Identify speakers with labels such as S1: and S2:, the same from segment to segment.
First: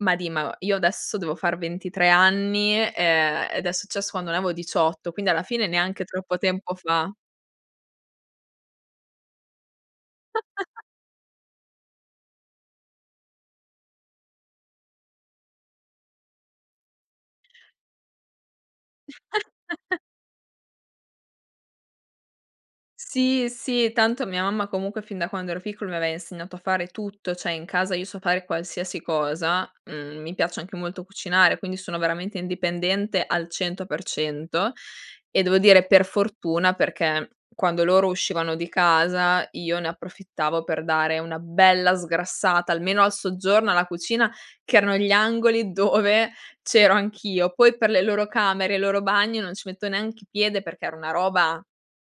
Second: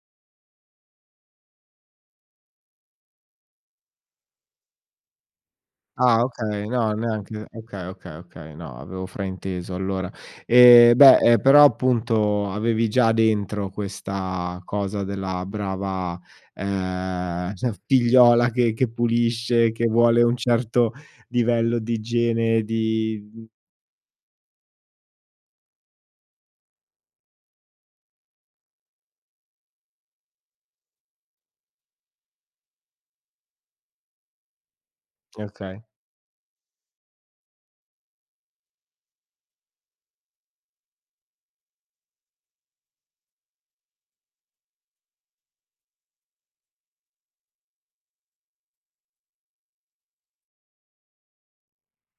S1: Ma di ma io adesso devo far 23 anni, ehm, ed è successo quando ne avevo 18 quindi, alla fine, neanche
S2: Ah,
S1: troppo
S2: okay,
S1: tempo
S2: no
S1: fa.
S2: neanche okay, okay, okay, no, avevo frainteso allora. E beh, ehm, però appunto avevi già dentro questa cosa della brava ehm, cioè figliola che che pulisce, che vuole un certo livello di igiene di, mhmm
S1: Sì, sì, tanto mia mamma comunque fin da quando ero piccolo mi aveva insegnato a fare tutto, cioè in casa io so fare qualsiasi cosa, mhmm, mi piace anche molto cucinare, quindi sono veramente indipendente al 100%
S2: E
S1: e devo dire
S2: okay.
S1: per fortuna, perché quando loro uscivano di casa io ne approfittavo per dare una bella sgrassata almeno al soggiorno, alla cucina, che erano gli angoli dove c'ero anch'io. Poi per le loro camere, il loro bagno non ci metto neanche piede perché era una roba,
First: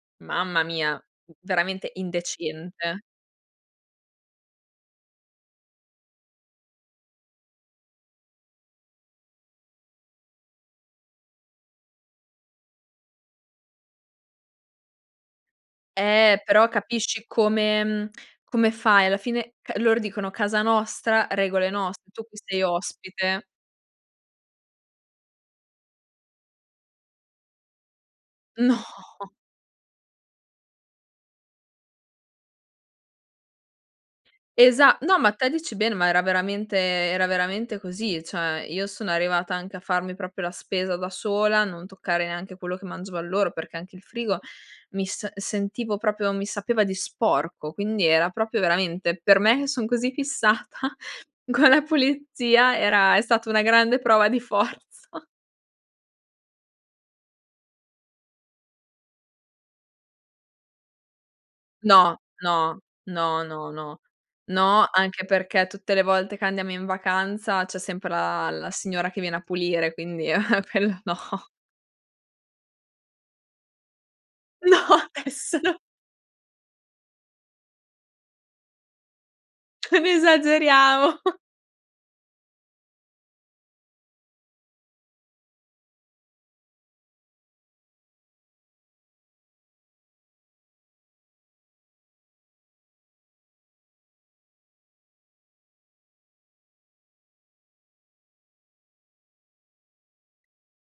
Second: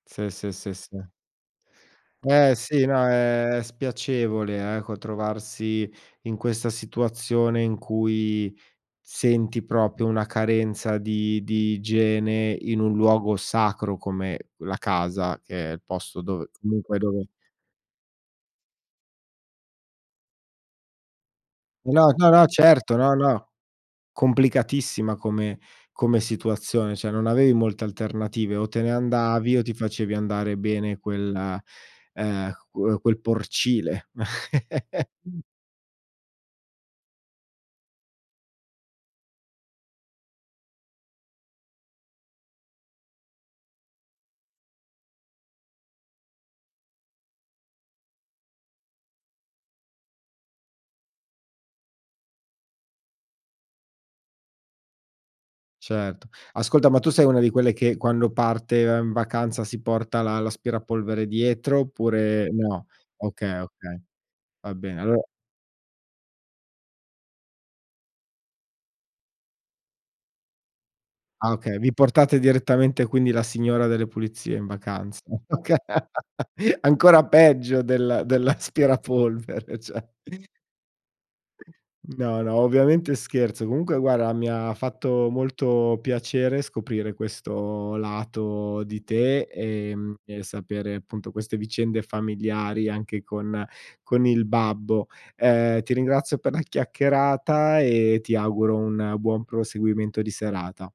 S2: Sì, sì,
S1: mamma
S2: sì,
S1: mia,
S2: sì.
S1: v veramente
S2: Eh, sì,
S1: indecente.
S2: no è spiacevole eh, co trovarsi in questa situazione in cui senti proprio una carenza di di igiene in un luogo sacro come la casa, che è il posto
S1: Eh
S2: dove
S1: però
S2: comunque
S1: capisci
S2: dove
S1: come mhmm, come fai alla fine, ca loro dicono: "Casa nostra, regole
S2: No,
S1: nostre, tu
S2: no,
S1: qui
S2: no,
S1: sei
S2: certo, no,
S1: ospite".
S2: no. Complicatissima come come situazione, cioè non avevi molte alternative o
S1: No.
S2: te ne andavi o ti facevi andare bene quella ehm, qu quel porcile.
S1: Esa no, ma te dici bene, ma era veramente era veramente così. Cioè, io sono arrivata anche a farmi proprio la spesa da sola, non toccare neanche quello che mangiavan loro perché anche il frigo mi s sentivo proprio mi sapeva di sporco, quindi era proprio veramente per me che son così fissata con la pulizia era è stata una grande prova di forza.
S2: Certo. Ascolta, ma tu sei una di quelle che quando parte e va in vacanza si porta l'a l'aspirapolvere dietro
S1: No,
S2: oppure
S1: no,
S2: no?
S1: no,
S2: Okay,
S1: no, no.
S2: okay. Va
S1: No
S2: bene, allora
S1: anche perché tutte le volte che andiamo in vacanza c'è sempre la la signora che viene a pulire, quindi, e ehm, quello no.
S2: Ah, okay, vi portate direttamente quindi la signora delle pulizie in
S1: No,
S2: vacanza?
S1: è solo
S2: Okay. Ancora peggio del dell'aspirapolvere,
S1: Non
S2: cioè.
S1: esageriamo.
S2: No, no, ovviamente scherzo. Comunque guarda, mi ha fatto molto piacere scoprire questo lato di te, ehm, e sapere appunto queste vicende familiari anche con con il babbo. Ehm, ti ringrazio per la chiacchierata e ti auguro un buon proseguimento di serata.